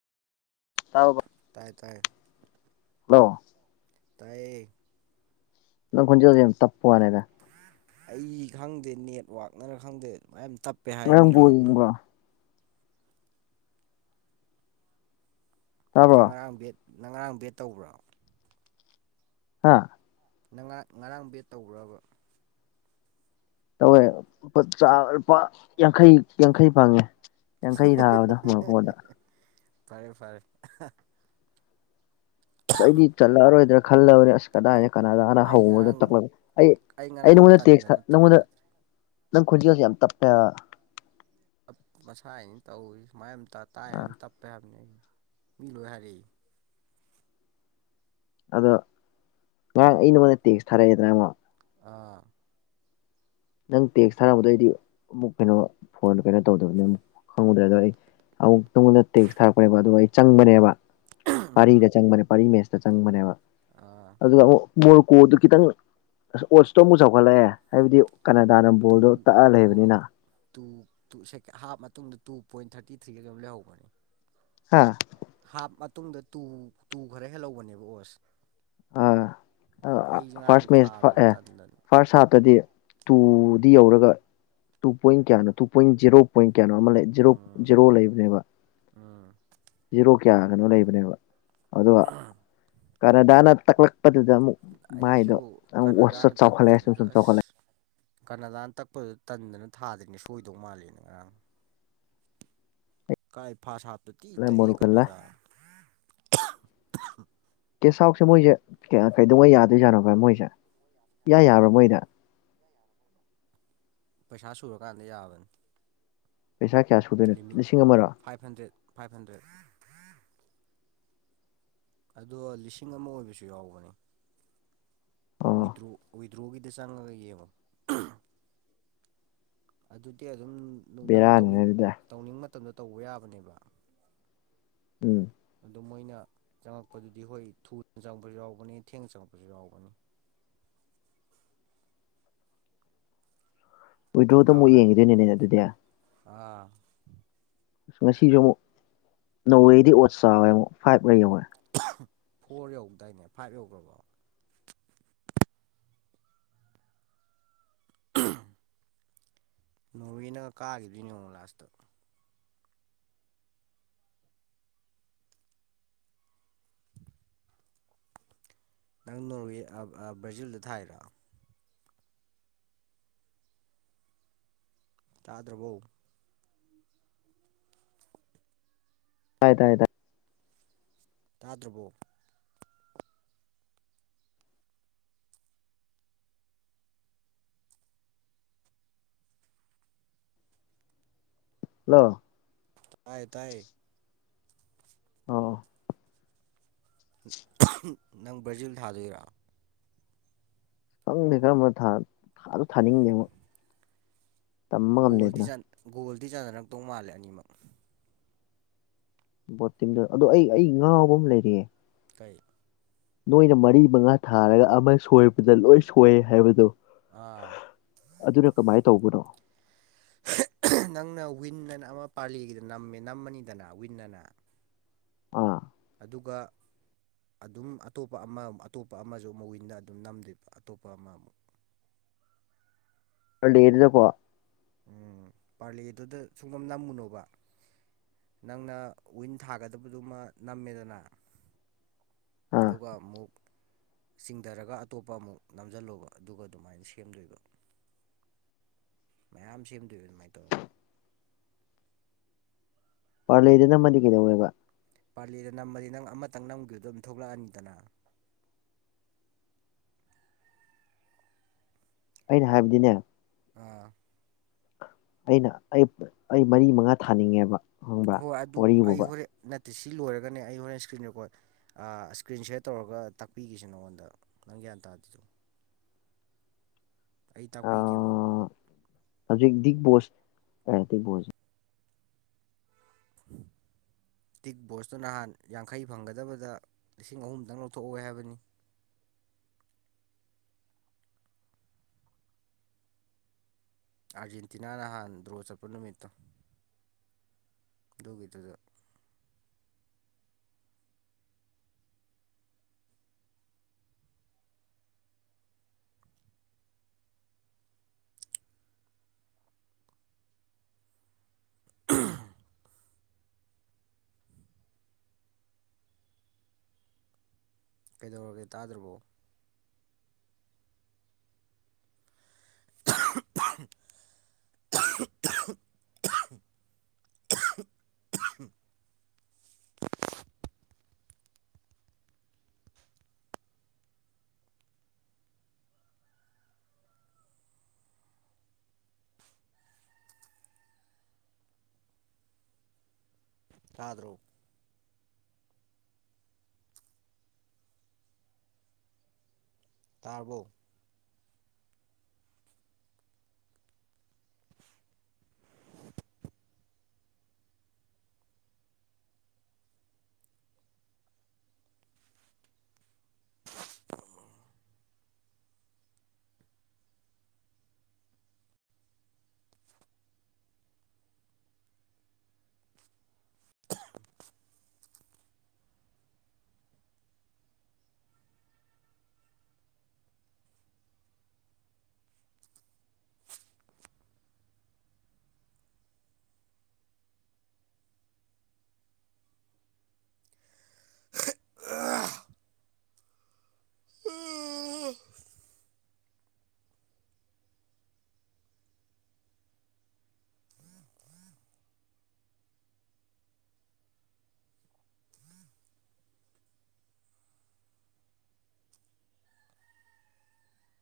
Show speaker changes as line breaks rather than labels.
ꯇꯥꯎꯒꯣ
ꯇꯥꯏ ꯇꯥꯏ
ꯍꯜꯂꯣ
ꯇꯥꯏꯌꯦ
ꯅꯪ ꯈꯣꯟꯖꯦꯜꯗꯣ ꯌꯥꯝ ꯇꯞꯄ ꯋꯥꯅꯤꯗ
ꯑꯩ ꯈꯪꯗꯦ ꯅꯦꯠꯋꯥꯛꯅꯔ ꯈꯪꯗꯦ ꯑꯗꯨꯃꯥꯏꯅ ꯇꯞꯄꯦ ꯍꯥꯏ ꯃꯤ
ꯉꯔꯥꯡ ꯕꯣꯜ
ꯂꯣꯏꯅꯃꯛꯅ
ꯌꯦꯡꯕ꯭ꯔꯣ ꯇꯥꯕ꯭ꯔꯣ
ꯉꯔꯥꯡ ꯕꯦꯠ ꯅꯔꯥꯡ ꯕꯦꯠ ꯇꯧꯕ꯭ꯔꯣ
ꯍꯥ
ꯅ ꯉꯔꯥꯡ ꯕꯦꯠ ꯇꯧꯕ꯭ꯔꯕ
ꯇꯧꯋꯦ ꯂꯨꯄꯥ ꯌꯥꯡꯈꯩ ꯌꯥꯡꯈꯩ ꯐꯪꯉꯦ ꯌꯥꯡꯈꯩ ꯊꯥꯕꯗꯣ ꯃꯛꯄꯣꯗ
ꯐꯔꯦ ꯐꯔꯦ
ꯑꯁ ꯑꯩꯗꯤ ꯆꯠꯂꯛꯑꯔꯣꯏꯗ꯭ꯔꯥ ꯈꯜꯂꯕꯅꯦ ꯑꯁ ꯀꯗꯥꯏꯅ
ꯑꯩ
ꯀꯅꯥꯗꯅꯗ
ꯉꯔꯥꯡ
ꯇꯛ ꯑꯩ
ꯉꯔꯥꯡ
ꯅꯉꯣꯟꯗꯦꯛꯁ
ꯇꯟꯗꯅ
ꯅꯉꯣꯟꯗ
ꯊꯥꯗ꯭ꯔꯦ
ꯅꯪ ꯈꯣꯖꯤꯒꯁꯤ ꯌꯥꯝ ꯇꯞꯄꯦ
ꯞ ꯃꯁꯥ ꯍꯥꯏꯅꯤ ꯇꯧꯔꯤ ꯁꯨꯃꯥꯏ ꯑꯃ ꯇꯥꯏ
ꯑꯥ
ꯍꯥꯏ ꯇꯞꯄꯦ ꯍꯥꯏꯕꯅꯤ ꯑꯩ ꯃꯤ ꯂꯣꯏ ꯍꯥꯏꯔꯛꯏ
ꯑꯗꯣ ꯉꯔꯥꯡ ꯑꯩ ꯅꯉꯣꯟꯗ ꯇꯦꯛꯁ ꯊꯥꯔꯛꯑꯦꯗꯅꯥ ꯑꯃꯛ
ꯑꯥ
ꯅꯪ ꯇꯦꯛꯁ ꯊꯥꯔꯛꯅꯕꯗꯩꯗꯤ ꯑꯃꯨꯛ ꯀꯩꯅꯣ ꯐꯣꯟ ꯀꯩꯅꯣ ꯇꯧꯗꯕꯅꯤ ꯑꯃꯨꯛ ꯈꯪꯉꯨꯗ꯭ꯔꯦ ꯑꯗꯣ ꯑꯩ ꯑꯃꯨꯛ ꯇꯨꯡꯉꯣꯟꯗ ꯇꯦꯛꯁ ꯊꯥꯔꯛꯄꯅꯦꯕ ꯑꯗꯨꯒ ꯑꯩ ꯆꯪꯕꯅꯦꯕ
ꯎꯝ
ꯄꯥꯔꯤꯗ ꯆꯪꯕꯅꯦ ꯄꯥꯔꯤ ꯃꯦꯁꯇ ꯆꯪꯕꯅꯦꯕ
ꯑꯥ
ꯑꯗꯨꯒ ꯑꯃꯨꯛ ꯃꯣꯔꯨꯀꯣꯗꯨ ꯈꯤꯇꯪ ꯑ ꯑꯣꯠꯁꯇꯣ ꯑꯃꯨꯛ ꯆꯥꯎꯈꯠꯂꯛꯑꯦ ꯍꯥꯏꯕꯗꯤ ꯀꯅꯥꯗꯥꯅ
ꯇꯨ
ꯕꯣꯜꯗꯣ ꯇꯛꯑ
ꯍꯣꯏ
ꯂꯩꯕꯅꯤꯅ
ꯍꯣꯏ ꯇꯨ ꯇꯨ ꯍꯥꯞ ꯃꯇꯨꯡꯗ ꯇꯨ ꯄꯣꯏꯟ ꯊꯥꯔꯇꯤ ꯊ꯭ꯔꯤꯒ ꯑꯗꯨꯝ ꯂꯩꯍꯧꯕꯅꯤ
ꯍꯥ
ꯍꯥꯞ ꯃꯇꯨꯡꯗ ꯇꯨ ꯇꯨ ꯈꯔ ꯍꯦꯜꯍꯧꯕꯅꯦꯕ ꯑꯣꯁ
ꯑꯥ
ꯑꯩꯁꯦ ꯉꯔꯥꯡ
ꯐꯥꯔꯁ ꯃꯦꯠꯆ
ꯊꯥꯗ꯭ꯔꯦ
ꯑꯦ
ꯇꯟꯗꯅꯤ
ꯐꯥꯔꯁ ꯍꯥꯞꯇꯗꯤ ꯇꯨꯗꯤ ꯌꯧꯔꯒ ꯇꯨ ꯄꯣꯏꯟ ꯀꯌꯥꯅꯣ ꯇꯨ ꯄꯣꯏꯟ ꯖꯦꯔꯣ
ꯎꯝ ꯎꯝ
[unintelligible] ꯀꯌꯥ ꯀꯅꯣ ꯂꯩꯕꯅꯦꯕ ꯑꯗꯨꯒ ꯀꯅꯥꯗꯥꯅ ꯇꯛꯂꯛꯄꯗꯨꯗ ꯑꯃꯨꯛ ꯃꯥꯏꯗꯣ
ꯑꯩꯁꯨ
ꯑꯃꯨꯛ ꯑꯣꯠꯁꯇꯣ
ꯀꯅꯥꯗꯥꯅ
ꯆꯥꯎꯈꯠꯂꯛꯑꯦ ꯁꯨꯝ
ꯇꯛꯄꯗꯨꯗ
ꯁꯨꯝ
ꯑꯁ ꯀꯅꯥꯗꯥꯅ ꯇꯛꯄꯗ ꯇꯟꯗꯅ ꯊꯥꯗ꯭ꯔꯤꯅꯦ ꯁꯣꯏꯗꯧ ꯃꯥꯜꯂꯦꯅ ꯉꯔꯥꯡ
ꯆꯥꯎꯈꯠꯂꯛꯑꯦ
ꯀꯥꯏ ꯐꯥꯁ ꯍꯥꯞꯇ ꯇꯤ ꯏꯇ ꯑꯦ
ꯃꯣꯔꯣꯀꯣꯅ
ꯑꯅꯖꯔ
ꯀꯦꯁ ꯍꯥꯎꯁꯦ ꯃꯣꯏꯁꯦ ꯀꯩꯗꯧꯉꯩ ꯌꯥꯗꯣꯏꯖꯠꯅꯣꯕ ꯃꯣꯏꯁꯦ ꯌꯥ ꯌꯥꯕ꯭ꯔꯥ ꯃꯣꯏꯗ
ꯄꯩꯁꯥ ꯁꯨꯔꯀꯥꯟꯗ ꯌꯥꯕꯅꯤ
ꯄꯩꯁꯥ ꯀꯌꯥ ꯁꯨꯗꯣꯏꯅꯣ
ꯂꯤꯃꯤꯠ
ꯂꯤꯁꯤꯡ ꯑꯃꯔ
ꯐꯥꯏꯚ ꯍꯟꯗ꯭ꯔꯦꯠ ꯐꯥꯏꯚ ꯍꯟꯗ꯭ꯔꯦꯠ ꯑꯗꯣ ꯂꯤꯁꯤꯡ ꯑꯃ ꯑꯣꯏꯕꯁꯨ ꯌꯥꯎꯕꯅꯤ
ꯑꯣ
ꯋꯤꯗ꯭ꯔꯣ ꯋꯤꯗ꯭ꯔꯣꯒꯤꯗ ꯆꯪꯉꯒ ꯌꯦꯡꯉꯣ ꯑꯗꯨꯗꯤ ꯑꯗꯨꯝ ꯅꯪꯅ
ꯕꯦꯔꯥꯅꯤꯅꯦ
ꯇꯧꯅꯤꯡ
ꯑꯗꯨꯗꯤ
ꯇꯧꯅꯤꯡꯕ ꯃꯇꯝꯗ ꯇꯧꯕ ꯌꯥꯕꯅꯦꯕ
ꯎꯝ
ꯑꯗꯣ ꯃꯣꯏꯅ ꯆꯪꯉꯛꯄꯗꯨꯗꯤ ꯍꯣꯏ ꯊꯨꯅ ꯆꯪꯕꯁꯨ ꯌꯥꯎꯕꯅꯤ ꯊꯦꯡꯅ ꯆꯪꯉꯛꯄꯁꯨ ꯌꯥꯎꯕꯅꯤ
ꯋꯤꯗ꯭ꯔꯣꯗ ꯑꯃꯨꯛ
ꯗꯥꯎꯋꯦ
ꯌꯦꯡꯈꯤꯗꯣꯏꯅꯦ ꯑꯗꯨꯗꯤ
ꯑꯥ
ꯑꯁ ꯉꯁꯤꯁꯨ ꯑꯃꯨꯛ ꯅꯋꯦꯗꯤ ꯑꯣꯠ ꯆꯥꯎꯥꯋꯦ ꯑꯃꯨꯛ ꯐꯥꯏꯕ ꯂꯩ ꯌꯧꯔꯦ
ꯐꯣꯔ ꯌꯧꯗꯏꯅꯦ ꯐꯥꯏꯚ ꯌꯧꯈ꯭ꯔꯕꯣ ꯅꯣꯡꯒꯤ ꯅꯪ ꯀꯥꯈꯤꯕꯗꯨꯅꯤ ꯌꯦꯣꯡꯉꯨ ꯂꯥꯁꯇꯣ [inaudible] ꯅꯪ ꯅꯣꯔꯋꯦ ꯕ꯭ꯔꯥꯖꯤꯜꯗ ꯊꯥꯏꯔꯣ ꯇꯥꯗ꯭ꯔꯕꯣ
ꯇꯥꯏ ꯇꯥꯏ ꯇꯥꯏ
ꯇꯥꯗ꯭ꯔꯕꯣ
ꯍꯥꯂꯣ
ꯇꯥꯏꯌꯦ ꯇꯥꯏꯌꯦ
ꯑꯣ
[unintelligible] ꯅꯪ ꯕ꯭ꯔꯥꯖꯤꯜ ꯊꯥꯗꯣꯏꯔꯣ
ꯈꯪꯗꯦꯗ ꯃꯠꯊꯥ ꯊꯥꯁꯨ ꯊꯥꯅꯤꯡꯗꯦꯕꯣ
ꯒꯣꯜꯗꯤ ꯆꯟ ꯒꯣꯜꯗꯤ ꯆꯥꯟꯅꯔꯛꯇꯧ ꯃꯥꯜꯂꯦ ꯑꯅꯤꯃꯛ
ꯚꯣꯇꯤꯡꯗ ꯑꯗꯣ ꯑꯩ ꯑꯩ ꯉꯥꯎꯕ ꯑꯃ ꯂꯩꯔꯦ
ꯀꯩ
ꯅꯣꯏꯅ ꯃꯔꯤ ꯃꯉꯥ ꯊꯥꯔꯒ ꯑꯃ ꯁꯣꯏꯕꯗ ꯂꯣꯏ ꯁꯣꯏ ꯍꯥꯏꯕꯗꯣ
ꯑꯥ
ꯑꯗꯨꯅ ꯀꯃꯥꯏ ꯇꯧꯕꯅꯣ
[inaudible] ꯅꯪꯅ ꯋꯤꯟ ꯑꯅ ꯑꯃ ꯄꯥꯜꯂꯤꯒꯤꯗ ꯅꯝꯃꯦ ꯅꯝꯃꯅꯤꯗꯅ ꯋꯤꯟꯅ ꯑꯅ
ꯑꯥ
ꯑꯗꯨꯒ ꯑꯗꯨꯝ ꯑꯇꯣꯞꯄ ꯑꯃ ꯑꯇꯣꯞꯄ ꯑꯃꯁꯨ ꯑꯃꯨꯛ ꯋꯤꯟꯗ ꯑꯗꯨꯝ ꯅꯝꯗꯨꯕ ꯑꯇꯣꯞꯄ ꯑꯃꯃꯨꯛ
ꯄꯥꯂꯦꯗꯨꯗꯀꯣ
ꯎꯝ ꯄꯥꯔꯂꯦꯗꯨꯗ ꯁꯨꯡꯅꯝ ꯅꯝꯃꯨꯅꯣꯕ ꯅꯪꯅ ꯋꯤꯟ ꯊꯥꯒꯗꯕꯗꯨꯃꯥ ꯅꯝꯃꯦꯗꯅ
ꯑꯥ
ꯑꯗꯨꯒ ꯑꯃꯨꯛ ꯆꯤꯡꯗꯔꯒ ꯑꯇꯣꯞꯄ ꯑꯃꯨꯛ ꯅꯝꯖꯜꯂꯣꯕ ꯑꯗꯨꯒ ꯑꯗꯨꯃꯥꯏꯅ ꯁꯦꯝꯗꯨꯕ ꯃꯌꯥꯝ ꯁꯦꯝꯗꯨꯕ ꯑꯗꯨꯃꯥꯏ ꯇꯧꯔꯒ
ꯄꯥꯔꯂꯦꯗ ꯅꯝꯃꯗꯤ ꯀꯩꯗꯧꯋꯦꯕ
ꯄꯥꯔꯂꯦꯗ ꯅꯝꯃꯗꯤ ꯅꯪ ꯑꯃꯇꯪ ꯅꯝꯈꯤꯕꯈꯤꯕꯗꯣ ꯑꯗꯨꯝ ꯊꯣꯛꯂꯛꯑꯅꯤꯗꯅ
ꯑꯩꯅ ꯍꯥꯏꯕꯗꯤꯅꯦ
ꯑꯥ
ꯑꯩꯅ ꯑꯩ ꯑꯩ ꯃꯔꯤ ꯃꯉꯥ ꯊꯥꯅꯤꯡꯉꯦꯕ ꯈꯪꯕ꯭ꯔꯥ
ꯍꯣꯏ ꯑꯗꯨ ꯑꯩ
ꯋꯥꯔꯤꯕꯨꯕ
ꯍꯣꯔꯦꯟ ꯅꯠꯇꯦ ꯁꯤ ꯂꯣꯏꯔꯒꯅꯦ ꯑꯩ ꯍꯣꯔꯦꯟ ꯏꯁꯀ꯭ꯔꯤꯟ ꯔꯦꯀꯣꯠ ꯑꯥ ꯏꯁꯀ꯭ꯔꯤꯟ ꯁꯌꯥꯔ ꯇꯧꯔꯒ ꯇꯥꯛꯄꯤꯒꯦꯁꯦ ꯅꯉꯣꯟꯗ ꯅꯪ ꯒ꯭ꯌꯥꯟ ꯇꯥꯗ꯭ꯔꯤꯗꯣ ꯑꯩ ꯇꯥꯛꯄꯤꯒꯦꯕ
ꯍꯧꯖꯤꯛꯗꯤ ꯕꯣꯁ ꯀꯃꯥꯏꯇꯧꯕꯣꯁ
[inaudible] ꯗꯤꯛ ꯕꯣꯁꯇꯨ ꯅꯍꯥꯟ ꯌꯥꯡꯈꯩ ꯐꯪꯒꯗꯕꯗ ꯂꯤꯁꯤꯡ ꯑꯍꯨꯝꯗꯪ ꯂꯧꯊꯣꯛꯍꯧꯏ ꯍꯥꯏꯕꯅꯤ ꯑꯥꯔꯖꯦꯟꯇꯤꯅꯥ ꯅꯍꯥꯟ ꯗ꯭ꯔꯣ ꯆꯠꯄ ꯅꯨꯃꯤꯠꯇꯣ ꯑꯗꯨꯒꯤꯗꯨꯗ [inaudible] ꯀꯩꯗꯧꯔꯒꯦ ꯇꯥꯗ꯭ꯔꯕꯣ [unintelligible] [unintelligible] ꯇꯥꯗ꯭ꯔꯣ ꯇꯥꯔꯕꯣ [unintelligible] [inaudible] [inaudible]